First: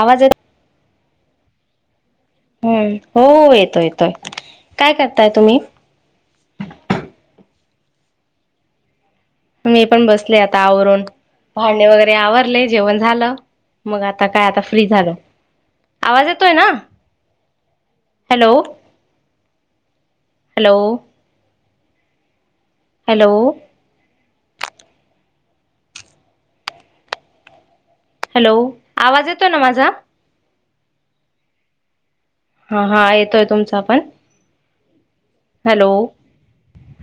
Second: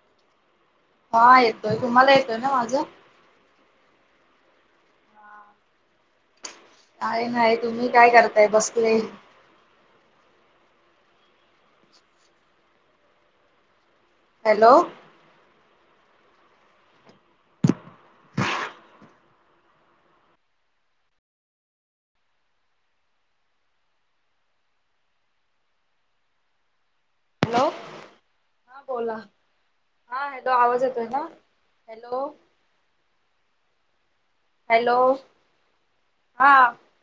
आवाज ये हा येतोय तुम्हाला ए हम्म. हो येतोय, येतोय काय करताय तुम्ही? काय नाही तुम्ही काय करताय बसले मी पण बसले आता आवरून भांडे वगैरे आवरले जेवण झालं मग आता काय आता हॅलो फ्री झाल आवाज येतोय ना hello, hello hello hello hello हा बोला आवाज येतो ना माझा हा हॅलो आवाज येतोय ना हॅलो हा, हा येतोय तुमचा पण हॅलो हॅलो हा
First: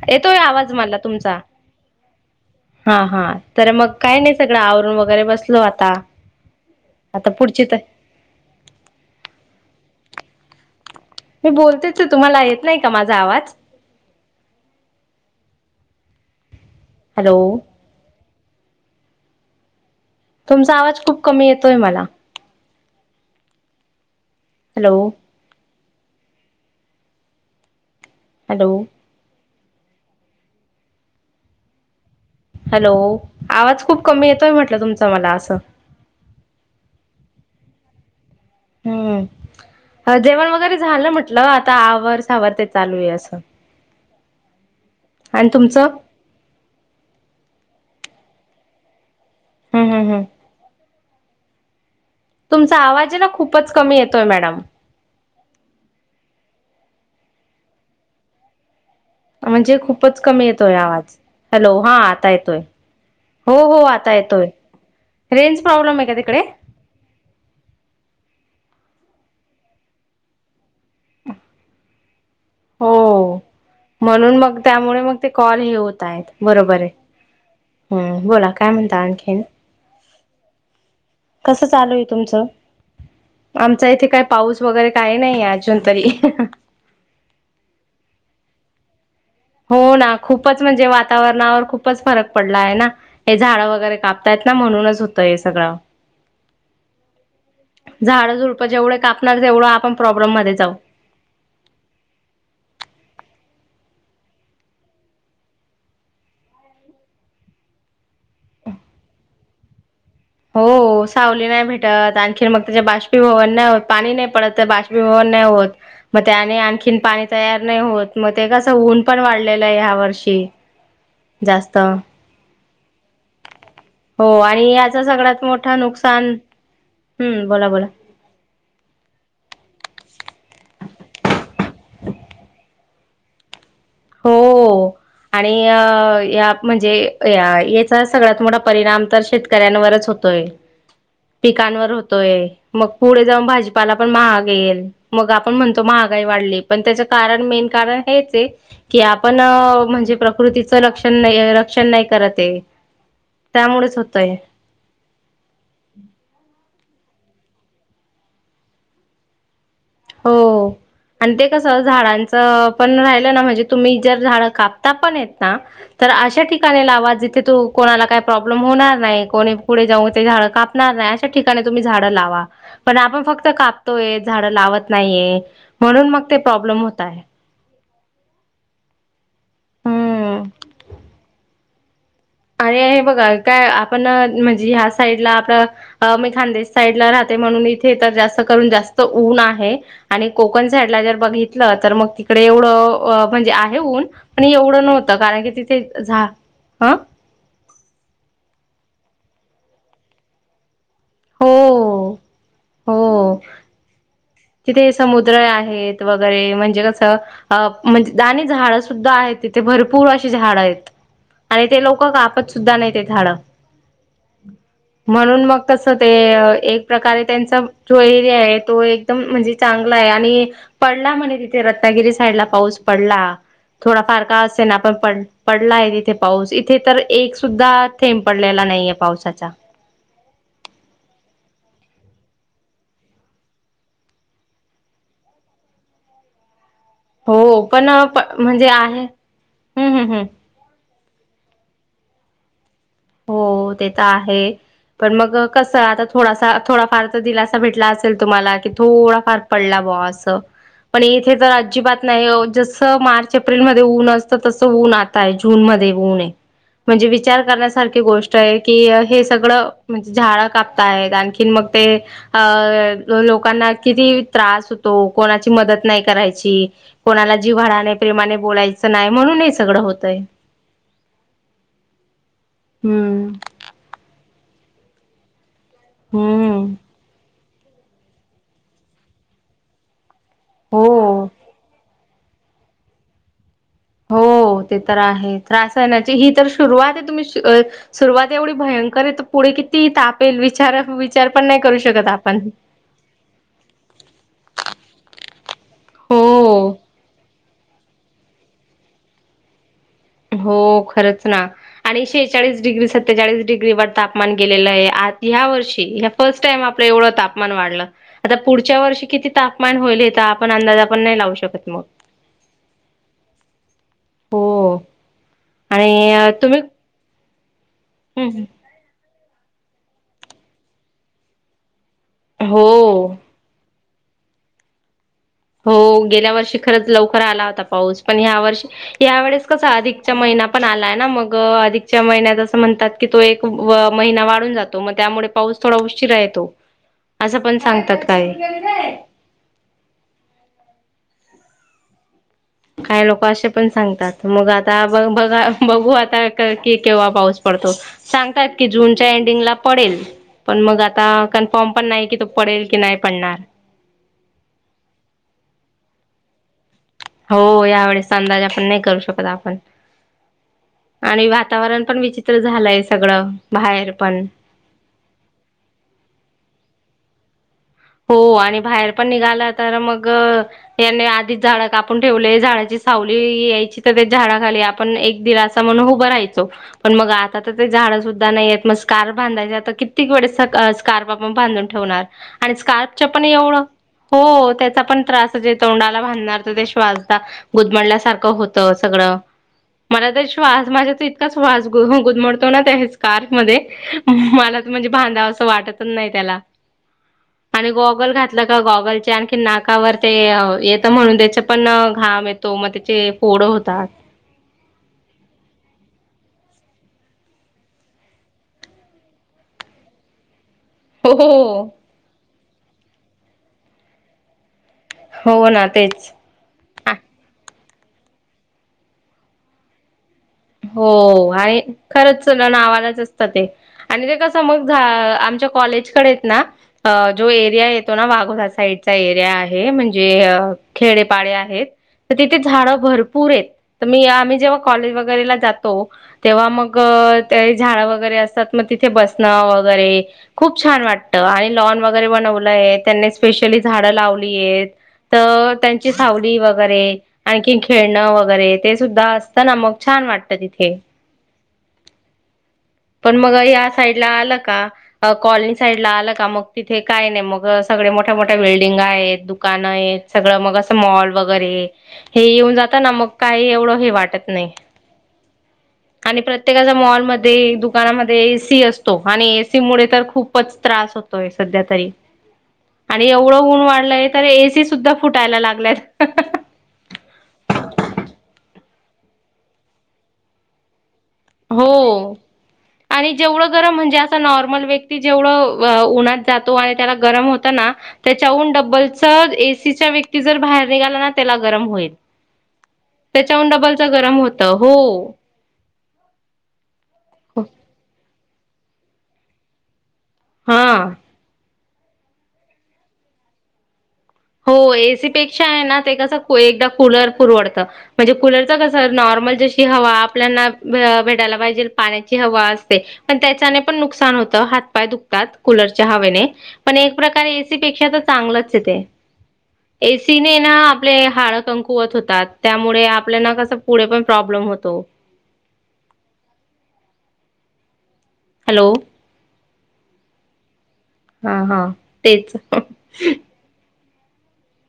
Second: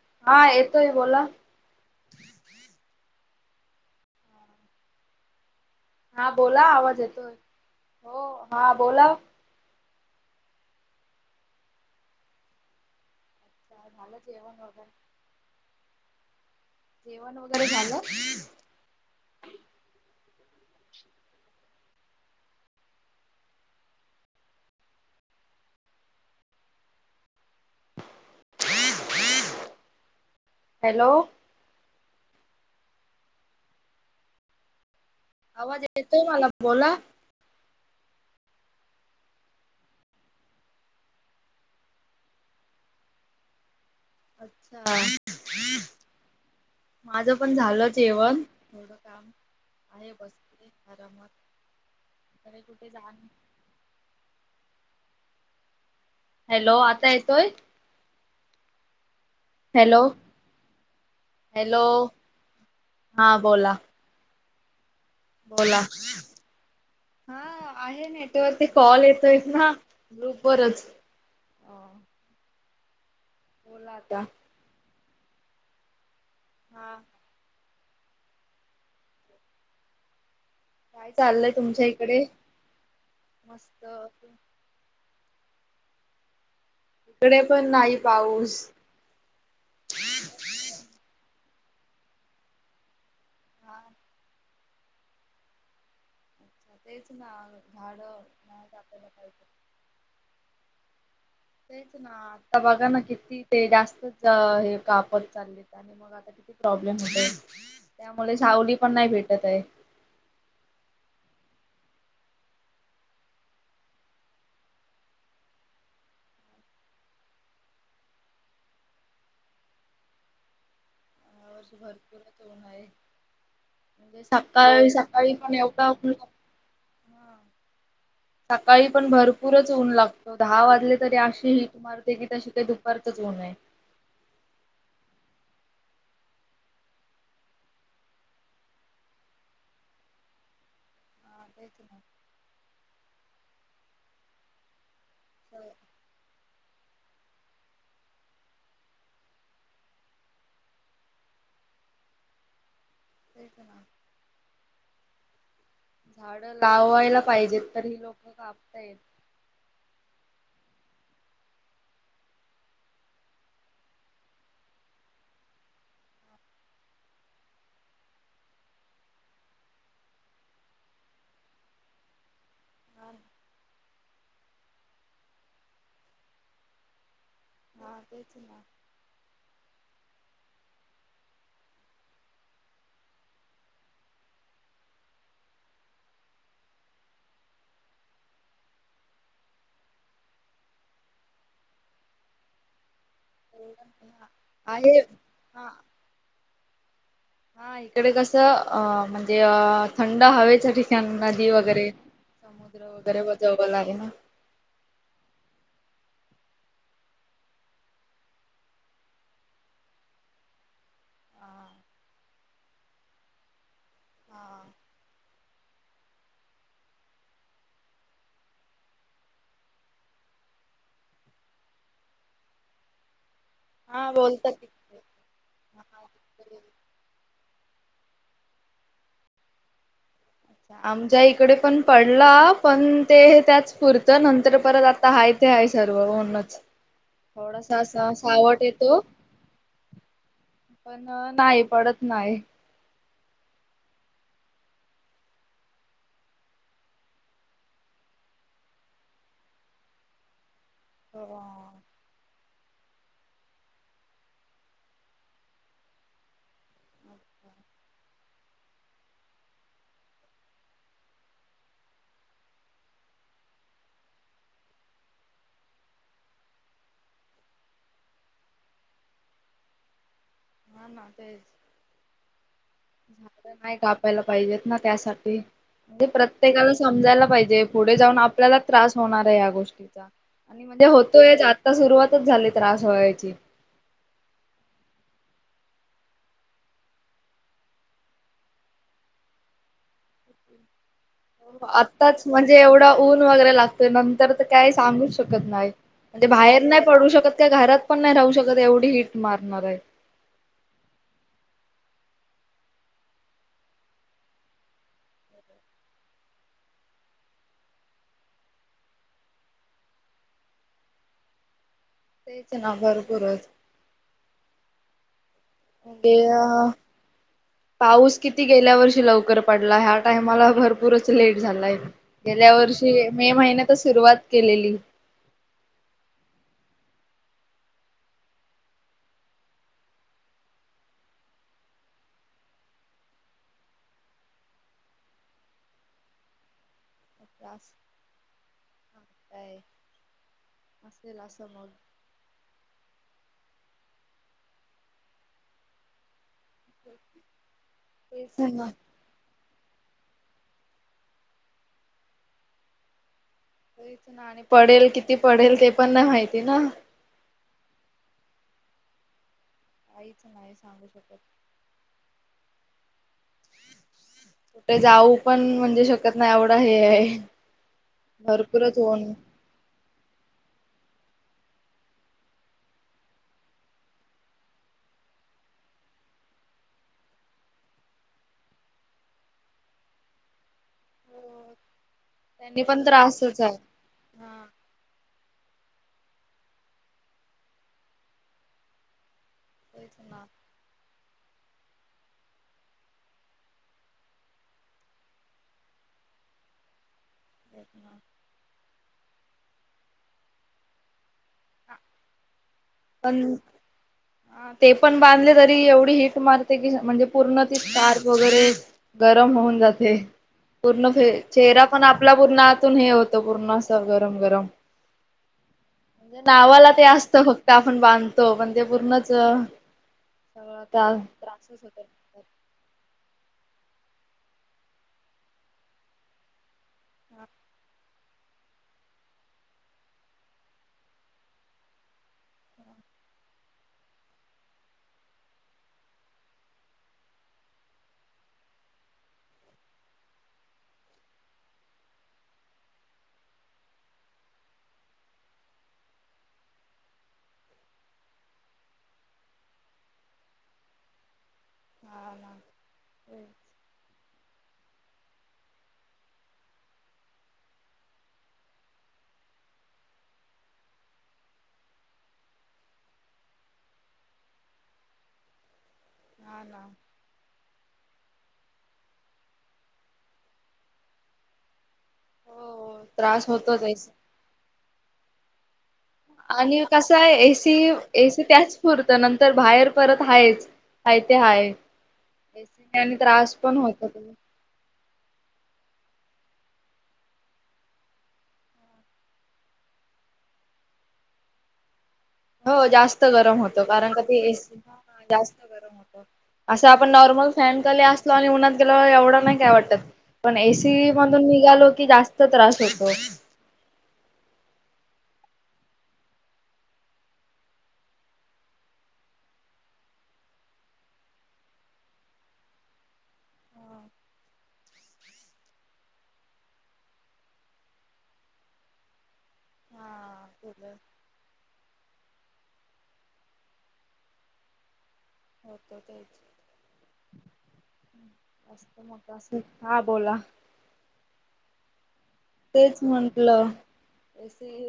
येतोय हा आवाज मला बोला तुमचा हा, हा तर मग काय नाही सगळं आवरून वगैरे बसलो आता हा बोला आवाज आता येतोय पुढची तर हो हा बोला मी बोलतेच आहे तुम्हाला येत नाही का माझा आवाज? झालं जेवण वगैरे हॅलो जेवण वगैरे झालं? तुमचा आवाज खूप कमी येतोय मला. हॅलो हॅलो हॅलो हॅलो आवाज खूप कमी येतोय म्हटलं तुमचं मला असं आवाज येतोय मला बोला हम्म जेवण वगैरे झालं म्हटलं आता आवर सावर ते चालू आहे असं अच्छा आणि तुमचं माझ पण झालं जेवण थोडं काम हम् हम् आहे हम् बस आरामात तुमचा कुठे जा आवाज आहे ना खूपच कमी येतोय मॅडम हॅलो आता येतोय. म्हणजे हॅलो खूपच कमी येतोय आवाज हॅलो हा आता येतोय हा हो बोला हो आता येतोय रेंज बोला प्रॉब्लेम आहे का तिकडे हा आहे नेटवर ते कॉल येतोय ना ग्रुप वरच हो बोला आता म्हणून मग त्यामुळे मग ते कॉल हे होत आहेत बरोबर आहे हा हम् बोला काय म्हणता आणखीन? काय चाललंय कस तुमच्या चालू आहे इकडे तुमचं? मस्त आमच्या इथे काय पाऊस वगैरे काही नाही अजून तरी इकडे पण नाही पाऊस हो ना खूपच म्हणजे वातावरणावर खूपच फरक पडला आहे ना हे झाडं हा वगैरे कापतायत ना म्हणूनच होतंय हे सगळं अच्छा तेच ना झाड झाडं ना झुडपं जेवढे आपल्याला काय कापणार तेवढं आपण प्रॉब्लेम मध्ये जाऊ तेच ना आता बघा ना किती ते जास्तच हे कापत चाललेत आणि मग आता किती प्रॉब्लेम होतायत त्यामुळे सावली पण नाही भेटत आहे हो सावली नाही भेटत आणखी मग त्याचे बाषपिभवन नाही होत पाणी नाही पडत बाषपीभवन नाही होत मग त्याने आणखीन पाणी तयार नाही होत मग ते कसं ऊन पण वाढलेलं आहे ह्या वर्षी [inaudible] या भरपूरच ऊन आहे म्हणजे हो आणि सकाळी याचा सकाळी सगळ्यात पण मोठं एवढा नुकसान हम्म बोला बोला सकाळी पण भरपूरच ऊन लागतं दहा वाजले तरी अशी हि ट वाढते कि जशी काही दुपारचंच ऊन आहे हो आणि यात म्हणजे याचा सगळ्यात मोठा परिणाम तर शेत कऱ्यांवरच होतोय हा तेच पिकांवर ना होतोय मग पुढे जाऊन भाजीपाला पण महाग येईल मग आपण म्हणतो महागाई वाढली पण त्याच कारण मेन कारण हेच आहे कि आपण म्हणजे प्रकृतीच रक्षण नाही रक्षण नाही करत हे तेच ना. त्यामुळेच होतय. झाड लावायला पाहिजेत तर ही लोक कापतायेत. हो. आणि ते कसं झाडांचं पण राहिलं ना. म्हणजे तुम्ही जर झाड कापता पण येत ना. तर अशा ठिकाणी लावा जिथे तू कोणाला काही प्रॉब्लेम होणार नाही. कोणी पुढे जाऊन ते झाडं कापनार नाही. कापणार नाही अशा ठिकाणी तुम्ही झाडं लावा. पण हा आपण फक्त कापतोय झाड लावत नाहीये म्हणून मग ते प्रॉब्लेम होत आहे. हा तेच ना. हम्म. आणि हे बघा काय आपण म्हणजे ह्या साइडला आपलं अ मी खानदेश साईडला राहते म्हणून इथे तर जास्त करून जास्त ऊन आहे. आणि कोकण साईडला जर बघितलं तर मग तिकडे एवढं म्हणजे आहे ऊन पण एवढं आहे नव्हतं कारण की हा. तिथे झा ह हा इकडे कसं अ म्हणजे थंड हवेसाठी हो नदी वगैरे समुद्र हो वगैरे बजाव लागे ना. तिथे समुद्र आहेत वगैरे म्हणजे कसं. अ म्हणजे आणि आणि झाडं सुद्धा आहेत तिथे भरपूर अशी झाडं आहेत. आणि हा ते लोक कापत सुुद्धा नाही ते झाड हा म्हणून मग कस ते एक प्रकारे त्यांच जो एरिया आहे तो एकदम म्हणजे चांगला आहे आणि पडला म्हणे तिथे रत्नागिरी साईडला पाऊस पडला थोडा हा फार का बोलतात असे ना पाऊस तिकडे. पडला. पडला आहे तिथे पाऊस हा इथे तर एक सुद्धा थेंब पडलेला नाहीये पावसाचा आमच्या इकडे पण पडला पण ते त्याच पुरतं नंतर परत आ ता आहेय ते आहेय सर्वन नच हो पण म्हणजे येतो आहे हम् हम्म हम्म. पण नाही पडत नाही. हो ते तर आहे. पण मग कसं आता थोडासा थोडाफार तर दिलासा भेटला असेल तुम्हाला की थोडाफार ड ब पण इथे तर हा अजिबात नाही. मार्च एप्रिल म ऊन असत तस ऊन आता जून म ऊन आहे म्हणजे विचार करण्या सारखी गोष्ट आहे की हे सगळं म्हणजे झाडं कापता आहेत आणखीन मग ते अं लोकांना किती त्रास होतो कोणाची मदत नाही करायची. कोणाला जीव्हाडने प्रेमाने बोलायचं नाही म्हणून हे सगळं होतय. म ना तेच. हम्म. झाड नाही कापायला पाहिजेत ना त्यासाठी म्हणजे हम्म प्रत्येकाला समजायला पाहिजे. पुढे जाऊन आपल्याला त्रास होणार आहे या गोष्टीचा आणि म्हणजे हो. होतोय आता सुरुवात झाली त्रास व्हायची. हो ते तर आहे त्रासण्याची ही तर सुरुवात आहे तुम्ही सुरुवात एवढी भयंकर आहे. पुढे किती तापेल विचार विचार पण नाही करू शकत आत्ताच आपण म्हणजे एवढा ऊन वगैरे लागतोय नंतर तर काय सांगूच शकत नाही. म्हणजे बाहेर नाही पडू शकत का घरात पण नाही राहू शकत एवढी हिट मारणार आहे. हो खरंच ना. आणि शेहेचाळीस डिग्री सत्तेचाळीस डिग्री व तापमान गेलेलं आहे आ ह्या वर्षी फर्स्ट टाईम आपलं एवढं तापमान वाढलं. आता पुढच्या वर्षी किती तापमान होईल. हे तर, आपण अंदाज आपण नाही लावू शकत मग. तेच ना, भरपूरच. हो. ते आणि अ तुम्ही पाऊस किती गेल्या वर्षी लवकर पडला. ह्या टायमाला भरपूरच लेट झालाय. गेल्या वर्षी हो मे महिन्यात सुरुवात केलेली. हो. गेल्या वर्षी खरंच लवकर आला होता पाऊस. पण ह्या वर्षी या वेळेस कस अधिकच्या महिना पण आलाय ना. मग अधिकच्या महिन्यात असं म्हणतात की तो एक अ महिना वाढून जातो. मग त्यामुळे पाऊस थोडा उशीरा येतो. असं पण सांगतात काही. [unintelligible] असेल, असं मग. काय लोक असे पण सांगतात. मग आता बघा बघू आता क की, केव्हा पाऊस पडतो. तेच सांगतात ना. जून च्या एंडिंगला पडेल. पण मग आता, कन्फर्म पण नाही की, तो पडेल की नाही पडणार. तेच ना आणि पडेल किती पडेल? ते पण नाही माहिती ना. हो, यावेेळेसचा अंदाजा पण नाही करू शकत आपण. काहीच नाही सांगू शकत. आणि वातावरण पण विचित्र झालंय सगळं. बाहेर पण. कुठे जाऊ पण म्हणजे शकत नाही. आवडा हे आहे. हो आणि भरपूरच बाहेर पण ऊन निघाला, तर मग याने आधीच झाड कापून ठेवले. झाडाची सावली यायची, तर ते झाडाखाली आपण एक दिलासा म्हनूण उभं राहायचो पण मग आता तर ते झाडं सुद्धा नाहीयत. मग स्कार्फ बांधायचे, ता कित्य गोडसक स्कार्फ आपण बांधून ठेवणार. आणि त्यांनी स्कार्फच पण त्रासच आहे एवढं हा हो त्याचा पण त्रासचय. तोंडाला भांधणार तर ते श्वास दा गुदमडल्यासारखं होत, सगळं. तेच मला ना तर श्वास माझ्या तर इथ च श्वास गुदमडतो ना, त्या हेच स्कार्फ मध्ये. मला त म्हणजे भांधाव असं, वाटतच नाही त्याला. आणि गॉगल घातलं का, गॉगलचे आणखी नाकावर ते अ येतं म्हणून, त्याच पण घाम येत तो मग त्याचे पण पोडं होतात. ते पण बांधले तरी, एवढी हिट मारते की, म्हणजे पूर्ण ती स्कार्फ वगैरे गरम होऊन जाते. पूर्ण फे हो हो. चेहरा पण आपला पूर्ण आतून हे होत. पूर्ण असं, गरम-गरम. हो, ना. तेच. नावाला ते असत. फक्त आपण बांधतो. पण ते पूर्णच त्या हो, आहे. त्रासच होतो खरंच. नावालाच असत ते. आणि ते कस मग झा आमच्या कॉलेज कडेयत ना अ जो एरिया येत तो ना, वाघोला साईडचा एरिया आहे. म्हणजे अ खेडेपाडे आहेत. तर तिथे झाडं भरपूरयत. तर मी, आम्ही जेव्हा कॉलेज वगैरेला जातो तेव्हा मग, ते झाडं वगैरे असतात. मग तिथे बसणं वगैरे खूप छान वाटतं. आणि लॉन वगैरे बनवलंय. त्यांनी स्पेशली झाडं लावलीयेत. तर त्यांची सावली वगैरे. आणखीन खेळणं वगैरे. ते सुद्धा असतं ना. मग छान वाटतं तिथे. हा ना पण मग या साईडला आलं का? कॉलनी साईडं लां आलं कां मंग तिथे कायं नाहीं मंग सगळें मोठ्यां-मोठ्यां बिल्डिंग आहेतं दुकानं आहेतं. सगळं मंग असं मॉल वगैरें हे येऊंन जातांना मंग कांहीं एवढं हे वाटतं नाहीं. आणि हा ना प्रत्येकांला मॉलमध्यें दु दुकानांमध्ये एसी असतो आणि एसी मुळें तरं खूपचं त्रास होतोय संध्या तरी. हो आणि त्रास एवढं होतो ऊंन त्याचा वाढलंय तरं एसी सुद्धां फुटांयला लागल्यांत आणि कसं आहे एसी एसी त्यांचं पुुरतं नंतर बाहेर परंत आहेचं. हांय ते हे आहेय. हो आणि जेवढं पण गरमं होतो म्हणजे असं नॉर्मल व्यक्ती ती जेवढं उन्हांत जातो आणि त्यांला गरमं होतं नां त्यांच्यातून डब्बलच एसीच्या व्यक्ती जरं बाहेर निघांला नां त्यांला गरमं होईल. हो जास्तं गरमं त्याच्याहून होतो डबलच कारणं की गरम ते होत एसी हो जास्तं असं आपणं नॉर्मल फॅन खाली असलो आणि उन्हांत गेलो एवढं नाहीं कायं वाटतं. पणं हा एसी मधूंन निघालो की जास्तं त्रास होतो. हो एसी पेक्षा आहे नां ते कसं एकदां कूंलर पुरवडतं. म्हणजे कुंलरच कसं नॉर्मल जशी हवा आपल्यांना भेटायलां पाहिजे पाण्यांची हवा असते. पणं त्यांच्याचे पणं हा नुकसांन होतं हात पाय दुखतांत कूंलरच्या हवेने पणं एक प्रकारे एसी पेक्षा तरं चांगलंच येते एसी नं नां तुला आपले हाळं कंकुवत होतांत त्यामुळें आपल्यांला कसं पुढे पणं प्रॉब्लेम होतो. हॅलो [unintelligible] [unintelligible] हां बोलां. हां हां तेचं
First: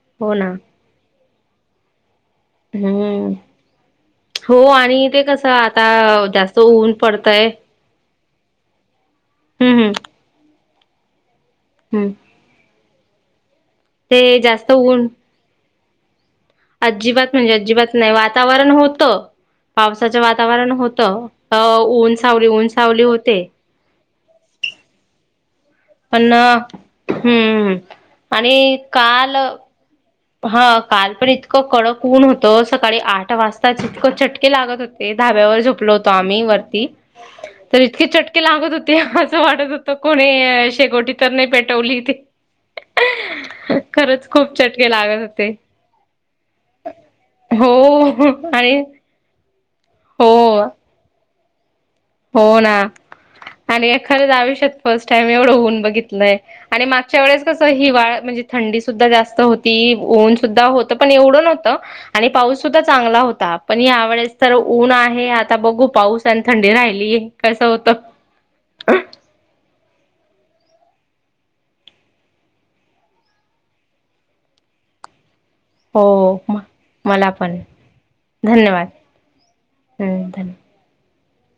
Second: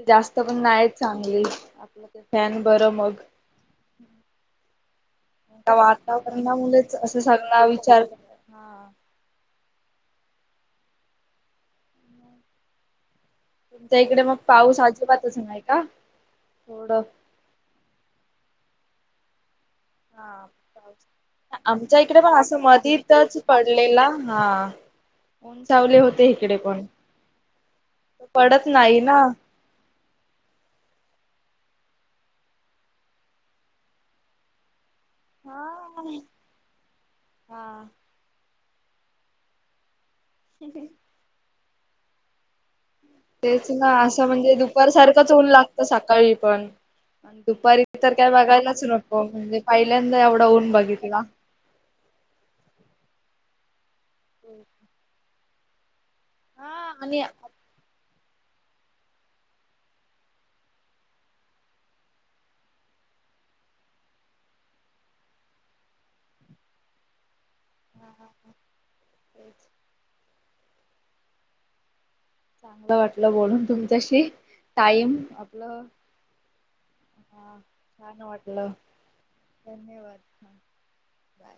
जास्तं पणं नाहीं चांगली आपलं ते फॅन बरं मंग हम्म हो आणि ते कसं आता वातांवरना मुळे चं जास्त ऊन मुलेच असं पडतय सगनां विचार हां हम्मं हम्मं हम्मं तुमच्यां इकडे मंग जास्त पाऊस आजिबातचं येतं नाहीं कां अजिबांत म्हणजे अजिबांत नाहीं वातांवरण होतं पावसाचं हा. वातांवरण होतं पाऊस तरं ऊंन सावली ऊंन सावली होते लेलां हां उंचावले होते पण ईकडे पणं हम्म पडतं नाहीं नां हां कांल पणं इतकं कडक ऊंन होतं सकाळीं आंठ वाजतांच इतकं चटके लागतं होते. ते धाब्यांवर हा. झोपलो होतो आम्हीं वरती तरं हा इतके चटके लागतं होते असं वाटतं होतं- तरं कोणी शेकोटी तरं नाहीं पेटवली ती तेचं नां असं म्हणजे दु दुपांर चटके लागत सारखंच ऊंन होते लागतं सकाळीं पणं दुपारी तरं कायं हो आणि बघायलांच नव्हतं हो म्हणजे पहिल्यांदा हो एवढं होऊंन बघितला हो नां आणि खरंच आयुष्यांत फर्स्ट टाइंम एवढं होऊंन बघितलंय आणि मागच्यां वेळेस कसं हिवाळ म्हणजे थंडी सुद्धां जास्तं होती ऊंन सुद्धां होतं पणं एवढं नव्हतं आणि पाऊस सुद्धां चांगला होतां पणं यावेेळेस तरं ऊंन आहे आंता बघूं पाऊस आणि थंडी राहिल ते कसं होतं ह ह ते [unintelligible] चांगलं वाटलं बोलूंन तुमच्यांशी टाईम आपलं हो मं मलां पणं हा छान वाटलं धन्यंवाद धन्यवाद हा धन्य बाय